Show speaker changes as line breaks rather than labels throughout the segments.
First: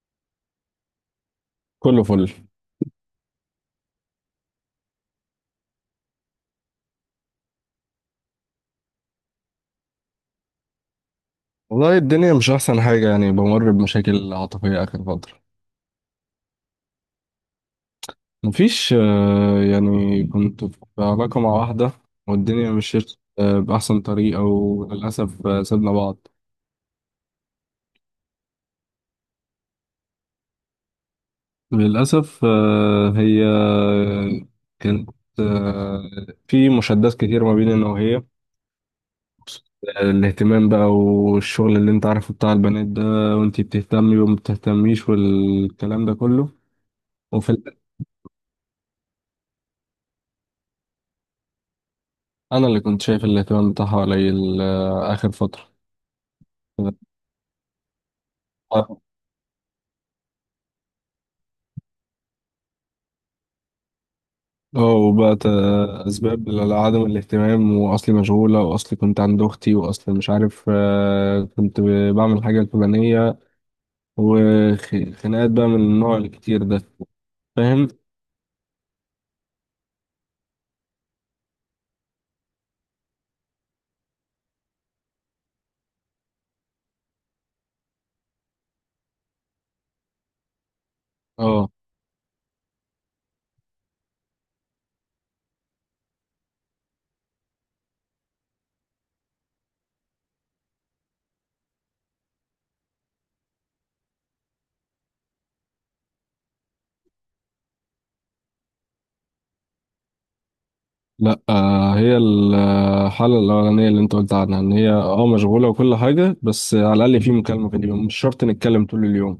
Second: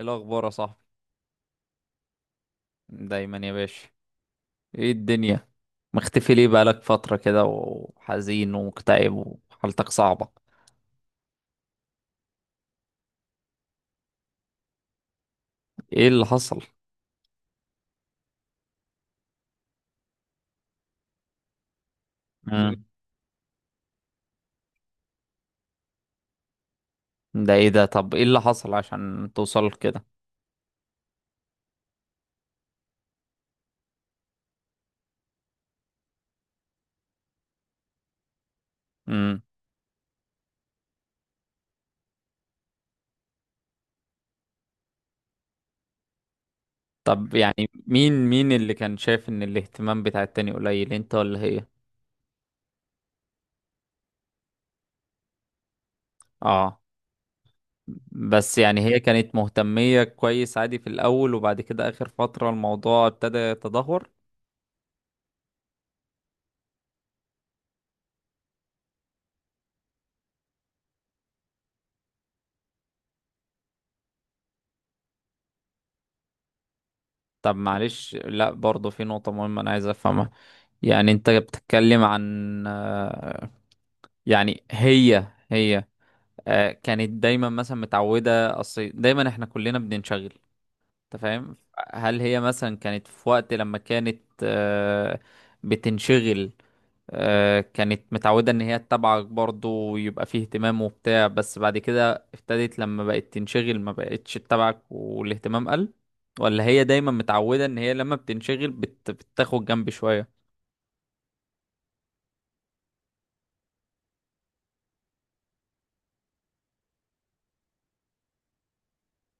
إيه الأخبار يا صاحبي؟
كله فل.
دايما يا باشا. ايه الدنيا؟ مختفي ليه بقالك فترة كده وحزين ومكتئب وحالتك صعبة؟
والله الدنيا مش أحسن حاجة، يعني بمر بمشاكل عاطفية آخر فترة.
ايه اللي حصل؟
مفيش. يعني كنت في علاقة مع واحدة والدنيا
مم.
مشيت بأحسن طريقة، وللأسف سيبنا بعض.
ده ايه ده؟ طب ايه اللي حصل عشان توصل كده؟
للأسف هي كانت آه، في مشادات كتير ما بيننا، وهي
مم.
الاهتمام بقى والشغل اللي انت عارفه بتاع البنات ده، وانتي بتهتمي وما بتهتميش والكلام ده كله.
طب
وفي
يعني مين اللي كان شايف ان الاهتمام بتاع التاني قليل، انت ولا هي؟
انا اللي كنت شايف الاهتمام بتاعها قليل اخر فتره.
اه. بس يعني هي كانت مهتمية كويس عادي في الأول، وبعد كده آخر فترة الموضوع ابتدى يتدهور.
اه، وبقت اسباب لعدم الاهتمام، واصلي مشغوله، واصلي كنت عند اختي، واصلي مش عارف كنت بعمل حاجه الفلانيه، وخناقات بقى من النوع الكتير ده.
طب
فاهم.
معلش، لا برضه في نقطة مهمة أنا عايز أفهمها. يعني أنت بتتكلم عن يعني هي كانت دايما مثلا متعودة، أصل دايما إحنا كلنا بننشغل. أنت فاهم؟
اه،
هل هي مثلا كانت في وقت لما كانت بتنشغل، كانت متعودة ان هي تتابعك برضه ويبقى فيه اهتمام وبتاع، بس بعد كده ابتدت لما بقت تنشغل ما بقتش تتابعك والاهتمام قل؟ ولا هي دايما متعودة ان هي لما بتنشغل بتاخد جنب شوية؟
لا هي الحاله الاولانيه اللي انت قلت عنها، ان هي اه مشغوله وكل حاجه، بس على الاقل في مكالمه في اليوم، مش شرط نتكلم طول اليوم،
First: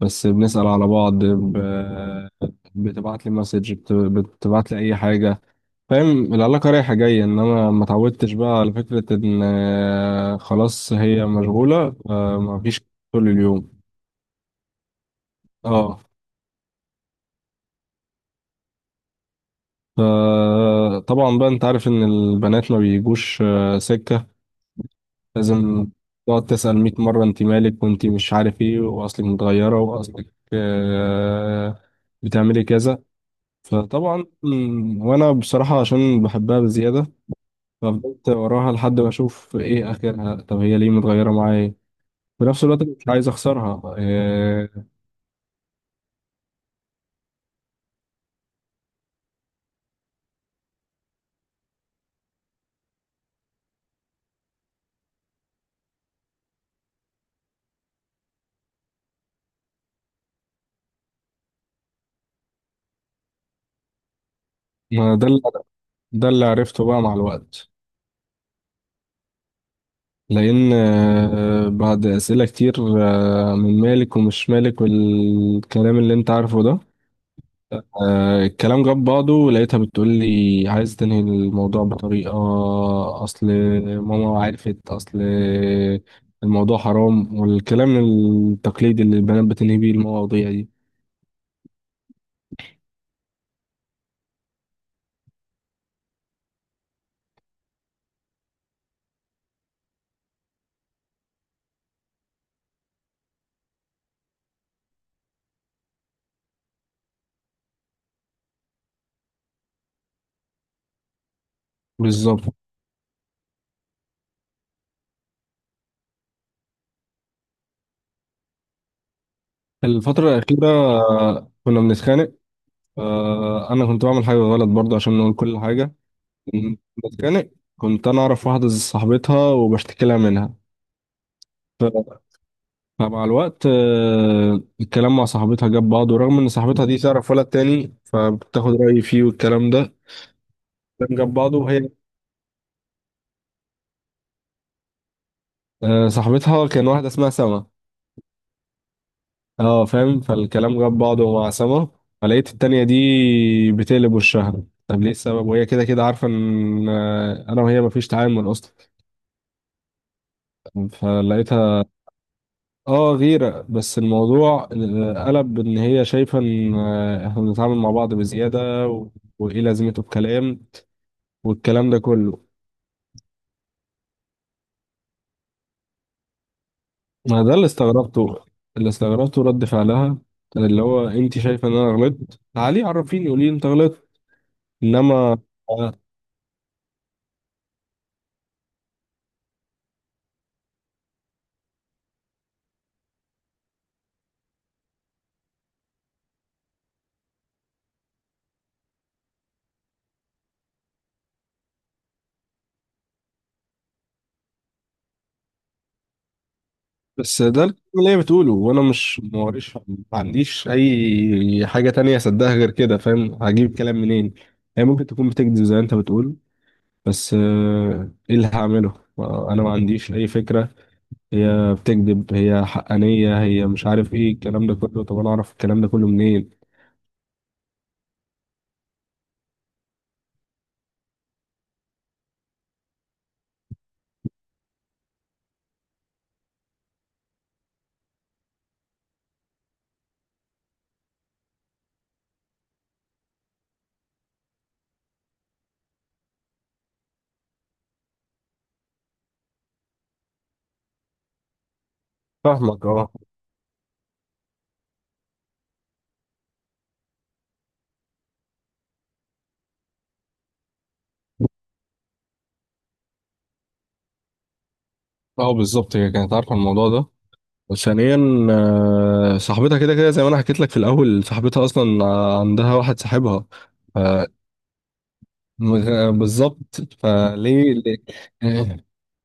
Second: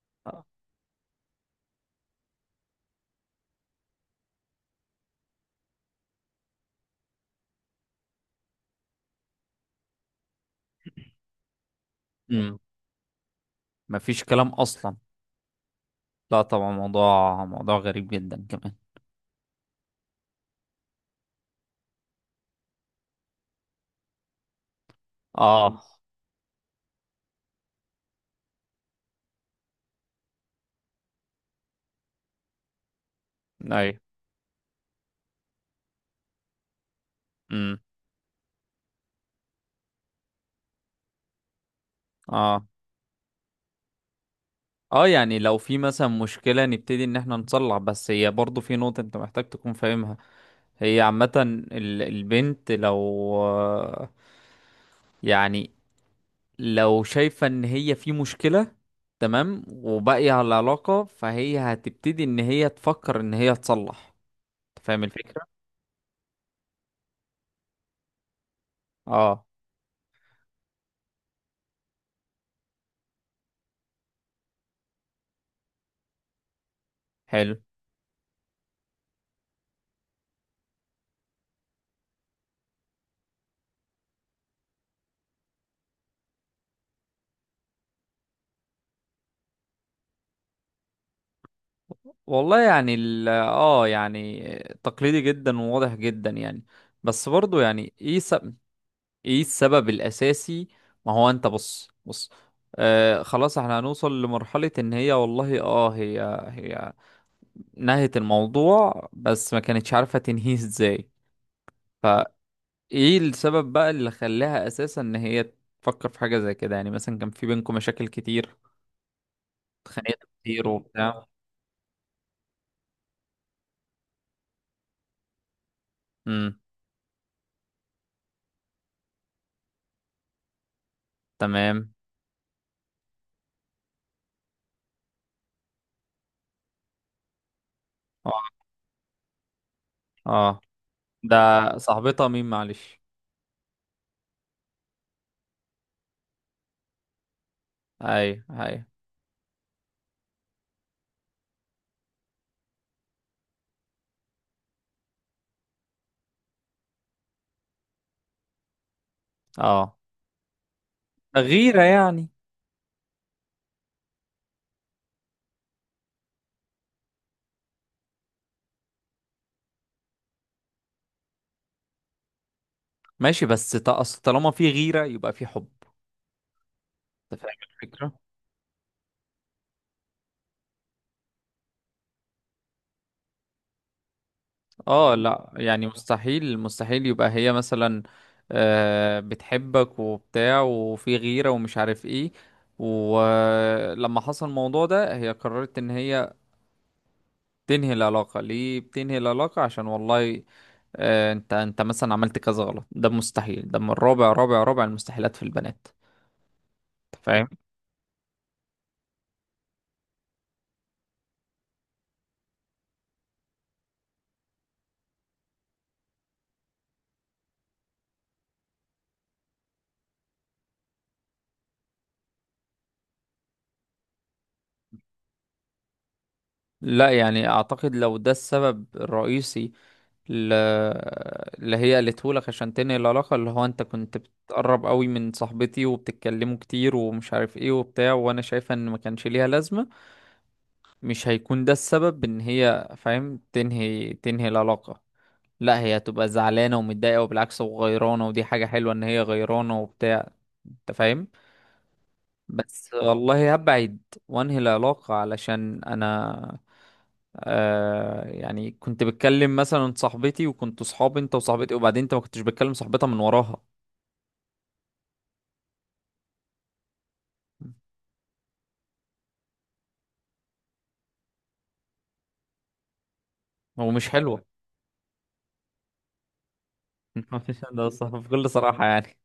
بس بنسأل على بعض، بتبعت لي مسج، بتبعت لي اي حاجه، فاهم؟ العلاقه رايحه جايه، انما ما اتعودتش بقى على فكره ان خلاص هي مشغوله
امم.
ما فيش طول اليوم.
مفيش كلام اصلا.
اه.
لا طبعا، موضوع موضوع غريب جدا كمان.
فطبعا بقى انت عارف ان البنات ما بيجوش سكه،
اه.
لازم تقعد تسأل 100 مره انت مالك، وانت مش عارف ايه، واصلك متغيره، واصلك بتعملي كذا.
ايوه.
فطبعا، وانا بصراحة عشان بحبها بزيادة،
امم.
ففضلت وراها لحد ما اشوف ايه اخرها، طب هي ليه متغيرة معايا؟ في نفس
اه.
الوقت مش عايز اخسرها إيه.
اه يعني لو في مثلا مشكلة نبتدي ان احنا نصلح، بس هي برضه في نقطة انت محتاج تكون فاهمها. هي عامة البنت لو يعني لو شايفة ان هي في مشكلة، تمام، وباقية على العلاقة، فهي هتبتدي ان هي تفكر ان هي تصلح. أنت فاهم
ما ده اللي
الفكرة؟
ده اللي عرفته بقى مع الوقت،
اه.
لان بعد اسئلة كتير من مالك ومش مالك والكلام اللي انت عارفه ده
حلو.
الكلام جاب بعضه، لقيتها بتقول لي عايز تنهي الموضوع بطريقة. أصل ماما عرفت، أصل الموضوع حرام، والكلام التقليدي اللي البنات بتنهي بيه المواضيع دي.
والله يعني ال يعني تقليدي جدا وواضح جدا يعني. بس برضو يعني ايه ايه السبب الاساسي؟ ما هو انت بص بص، آه خلاص احنا هنوصل لمرحلة ان هي والله هي نهت الموضوع بس ما كانتش عارفة تنهيه ازاي.
بالظبط.
فايه السبب بقى اللي خلاها اساسا ان هي تفكر في حاجة زي كده؟ يعني مثلا كان في بينكم مشاكل كتير؟ اتخانقت
الفترة
كتير
الأخيرة
وبتاع؟
كنا بنتخانق أنا كنت بعمل حاجة غلط برضه، عشان نقول كل حاجة.
امم.
كنت بتخانق، كنت أنا أعرف واحدة صاحبتها وبشتكي لها منها.
تمام.
فمع الوقت الكلام مع صاحبتها جاب بعضه، رغم ان صاحبتها دي تعرف ولد تاني
اه.
فبتاخد رأيي فيه والكلام ده.
اه.
الكلام جاب
ده
بعضه، وهي
صاحبتها مين معلش؟
صاحبتها كان واحدة اسمها سما.
اي. اي.
اه فاهم، فالكلام جاب بعضه مع سما، فلقيت التانية دي بتقلب وشها، طب ليه السبب؟ وهي كده كده عارفة ان انا وهي مفيش تعامل اصلا.
اه، غيرة
فلقيتها
يعني.
اه، غيرة. بس الموضوع قلب ان هي شايفة ان احنا بنتعامل مع بعض بزيادة، وايه لازمته الكلام والكلام ده كله.
ماشي، بس أصل طالما في غيرة يبقى في حب. انت
ما
فاهم
ده اللي
الفكرة؟
استغربته، اللي استغربته رد فعلها، كان اللي هو انت شايفه ان انا غلطت، تعالي عرفيني، قولي لي انت غلطت،
اه
انما
لا يعني
آه،
مستحيل مستحيل يبقى هي مثلا بتحبك وبتاع وفي غيرة ومش عارف ايه، ولما حصل الموضوع ده هي قررت ان هي تنهي العلاقة. ليه بتنهي العلاقة؟ عشان والله انت مثلا عملت كذا غلط؟ ده مستحيل، ده من رابع رابع رابع المستحيلات في البنات. أنت
بس
فاهم؟
ده الكلام اللي هي بتقوله، وانا مش موريش، ما عنديش اي حاجه تانية اصدقها غير كده، فاهم؟ هجيب كلام منين؟ هي ممكن تكون بتكذب زي ما انت بتقول، بس ايه اللي هعمله؟ انا ما عنديش اي فكره. هي بتكذب، هي حقانيه، هي مش عارف ايه الكلام ده كله، طب انا اعرف الكلام ده كله منين؟
لا يعني اعتقد لو ده السبب الرئيسي ل- اللي هي قالته لك عشان تنهي العلاقة، اللي هو انت كنت بتقرب قوي من صاحبتي وبتتكلموا كتير ومش عارف ايه وبتاع، وانا شايفة ان ما كانش ليها لازمة، مش هيكون ده السبب ان هي فاهم تنهي العلاقة. لا، هي هتبقى زعلانة ومتضايقة، وبالعكس وغيرانة، ودي حاجة حلوة ان هي غيرانة وبتاع. انت فاهم؟
فاهمك
بس
اه.
والله هبعد وانهي العلاقة علشان انا يعني كنت بتكلم مثلا صاحبتي، وكنت صحابي انت وصاحبتي، وبعدين انت ما كنتش بتكلم صاحبتها من وراها.
اه بالظبط، هي كانت عارفه الموضوع ده. وثانيا صاحبتها كده كده زي ما انا حكيت لك في الاول، صاحبتها اصلا عندها واحد صاحبها،
هو
ف-
مش حلوة؟
بالظبط،
مفيش،
فليه
ده
ليه؟
صح بكل صراحة يعني.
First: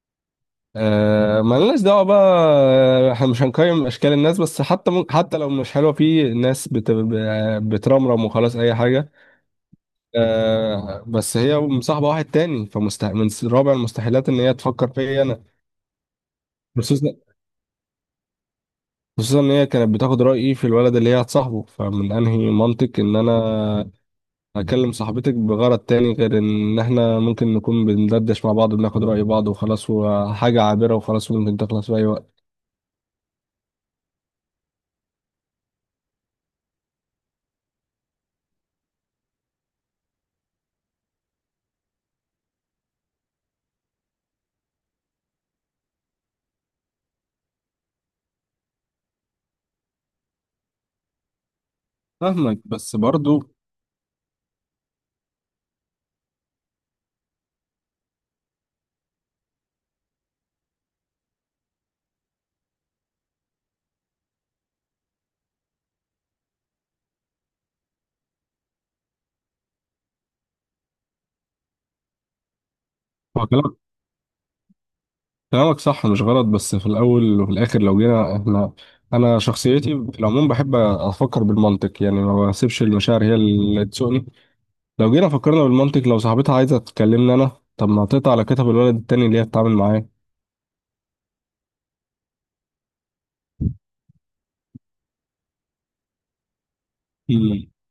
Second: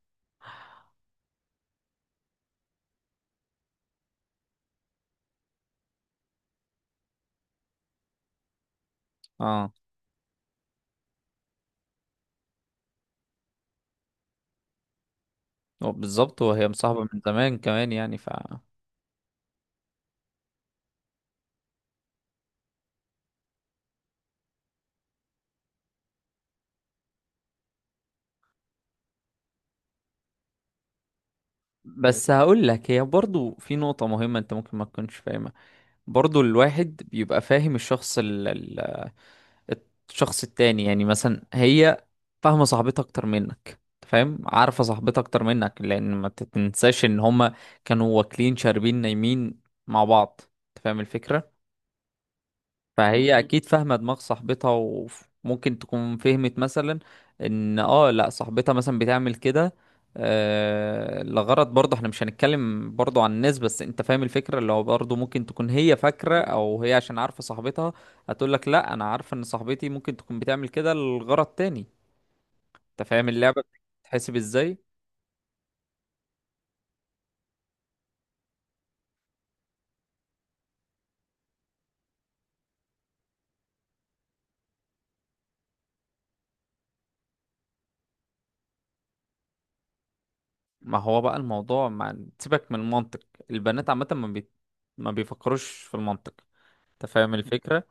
ما لناش دعوه بقى احنا مش هنقيم اشكال الناس، بس حتى حتى لو مش حلوه في ناس بترمرم وخلاص اي حاجه
اه.
بس هي مصاحبه واحد تاني، من رابع المستحيلات ان هي تفكر فيا انا.
هو بالظبط، وهي مصاحبة
خصوصا،
من زمان كمان يعني ف.
خصوصا ان هي كانت بتاخد رايي في الولد اللي هي هتصاحبه، فمن انهي منطق ان انا هكلم صاحبتك بغرض تاني غير ان احنا ممكن نكون بندردش مع بعض، بناخد رأي بعض وخلاص، وحاجة عابرة وخلاص، وممكن تخلص في اي
بس
وقت.
هقول لك هي برضو في نقطة مهمة انت ممكن ما تكونش فاهمها. برضو الواحد بيبقى فاهم الشخص التاني، يعني مثلا هي فاهمة صاحبتها أكتر منك، أنت فاهم، عارفة صاحبتها أكتر منك، لأن ما تنساش إن هما كانوا واكلين شاربين نايمين مع بعض. أنت فاهم الفكرة؟
فاهمك، بس
فهي
برضو.
اكيد فاهمه دماغ صاحبتها، وممكن تكون فهمت مثلا ان لا صاحبتها مثلا بتعمل كده لغرض، برضه احنا مش هنتكلم برضه عن الناس، بس انت فاهم الفكره، اللي هو برضه ممكن تكون هي فاكره او هي عشان عارفه صاحبتها هتقول لك لا انا عارفه ان صاحبتي ممكن تكون بتعمل كده لغرض تاني. انت فاهم
هو
اللعبه
كلامك
بتتحسب ازاي؟
كلامك صح مش غلط، بس في الاول وفي الاخر لو جينا احنا، انا شخصيتي في العموم بحب افكر بالمنطق، يعني ما بسيبش المشاعر هي اللي تسوقني. لو جينا فكرنا بالمنطق، لو صاحبتها عايزة تكلمني انا، طب ما تقطع على كتف الولد التاني اللي هي بتتعامل معاه.
ما هو بقى الموضوع ما سيبك من المنطق، البنات عامه ما بيفكروش في المنطق. انت فاهم
مم.
الفكره؟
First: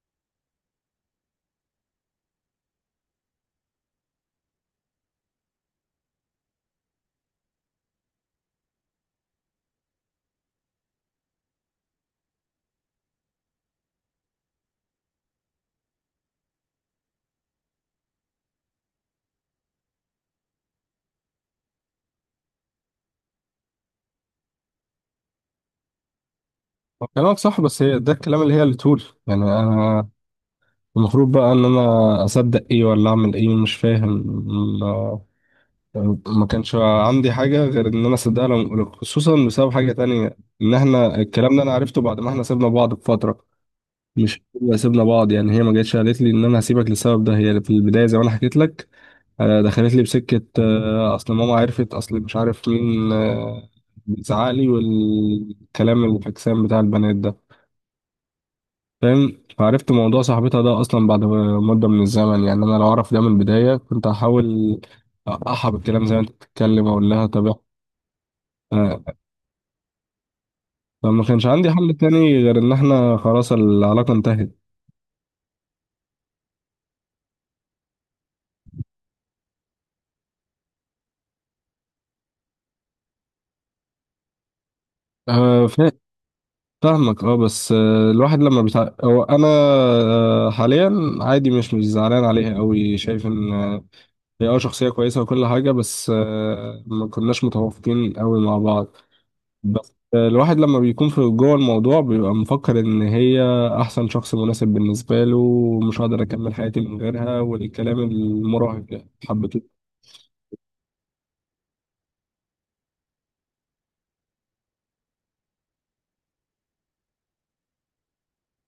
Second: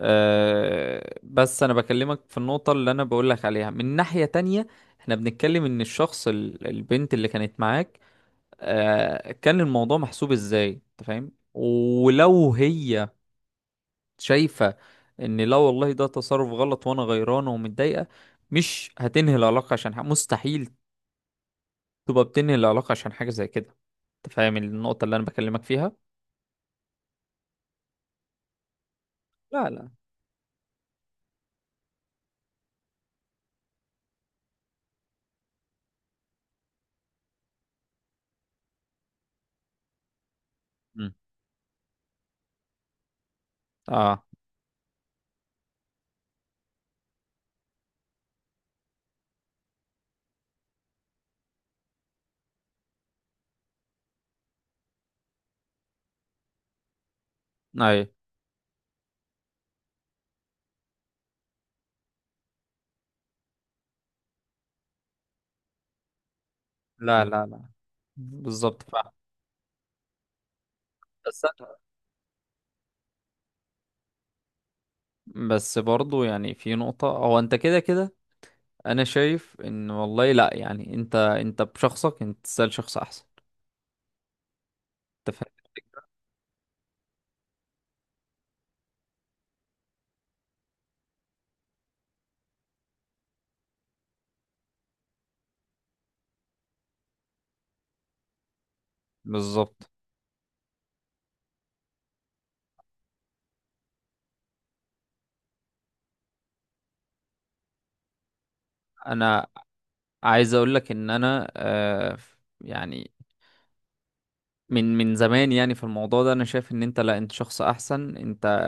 أه، بس انا بكلمك في النقطة اللي انا بقولك عليها من ناحية تانية. احنا بنتكلم ان الشخص البنت اللي كانت معاك، أه كان الموضوع محسوب ازاي، انت فاهم؟ ولو هي شايفة ان لا والله ده تصرف غلط وانا غيرانة ومتضايقة، مش هتنهي العلاقة عشان حاجة مستحيل، تبقى بتنهي العلاقة عشان حاجة زي كده. انت فاهم النقطة اللي انا بكلمك فيها؟
هو كلامك صح، بس هي ده الكلام اللي هي اللي تقول، يعني
لا لا.
انا المفروض بقى ان انا اصدق ايه ولا اعمل ايه، مش فاهم. ما ما كانش عندي حاجه غير ان انا اصدقها لهم، خصوصا بسبب حاجه تانية، ان
مم.
احنا الكلام ده انا عرفته بعد ما احنا سيبنا بعض بفتره.
اه.
مش هو سيبنا بعض، يعني هي ما جاتش قالت لي ان انا هسيبك للسبب ده، هي في البدايه زي ما انا حكيت لك دخلت لي بسكه اصل ماما عرفت، اصل مش عارف مين بيزعق لي، والكلام الفكسان بتاع البنات ده،
اي.
فاهم؟ فعرفت موضوع صاحبتها ده اصلا بعد مده من الزمن، يعني انا لو اعرف ده من البدايه كنت هحاول اقحى بالكلام زي ما انت بتتكلم، اقول
لا
لها
لا
طب
لا. بالظبط فاهم.
إحنا- فما
بس
كانش عندي حل تاني غير ان احنا خلاص العلاقه انتهت
بس برضو يعني في نقطة، هو انت كده كده انا شايف ان والله لا يعني انت بشخصك انت تسأل شخص احسن، انت فاهم؟
آه، فا- فاهمك اه. بس الواحد لما بتاع، هو انا حاليا عادي، مش زعلان عليها قوي، شايف ان هي اه شخصيه كويسه وكل حاجه، بس ما كناش متوافقين قوي مع بعض.
بالظبط.
بس الواحد لما بيكون في جوه الموضوع بيبقى مفكر ان هي احسن شخص مناسب بالنسبه له، ومش هقدر اكمل حياتي من غيرها، والكلام المراهق ده
انا
حبته.
عايز اقول لك ان انا يعني من زمان يعني في الموضوع ده انا شايف ان انت لا انت شخص احسن انت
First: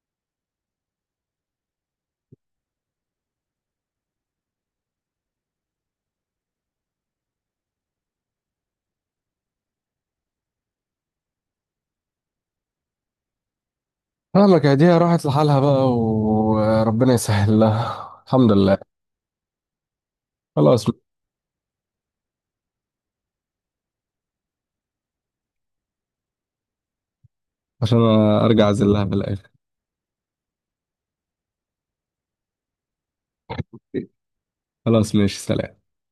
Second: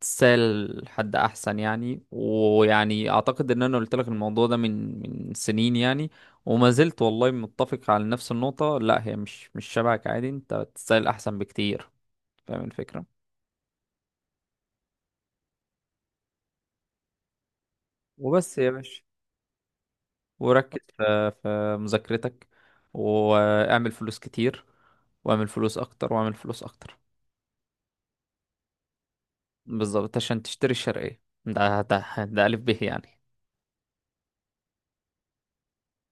تسأل حد احسن، يعني ويعني اعتقد ان انا قلت لك الموضوع ده من سنين يعني. وما زلت والله متفق على نفس النقطة، لا هي مش شبهك عادي انت تسأل احسن بكتير. فاهم الفكرة؟
فاهمك، يا دي راحت لحالها بقى، وربنا يسهل لها، الحمد
وبس يا
لله.
باشا، وركز
خلاص،
في مذاكرتك، واعمل فلوس كتير، واعمل فلوس اكتر واعمل فلوس اكتر.
عشان ارجع اعزلها في الاخر.
بالظبط، عشان تشتري الشرقية ده ألف به يعني.
خلاص ماشي، سلام.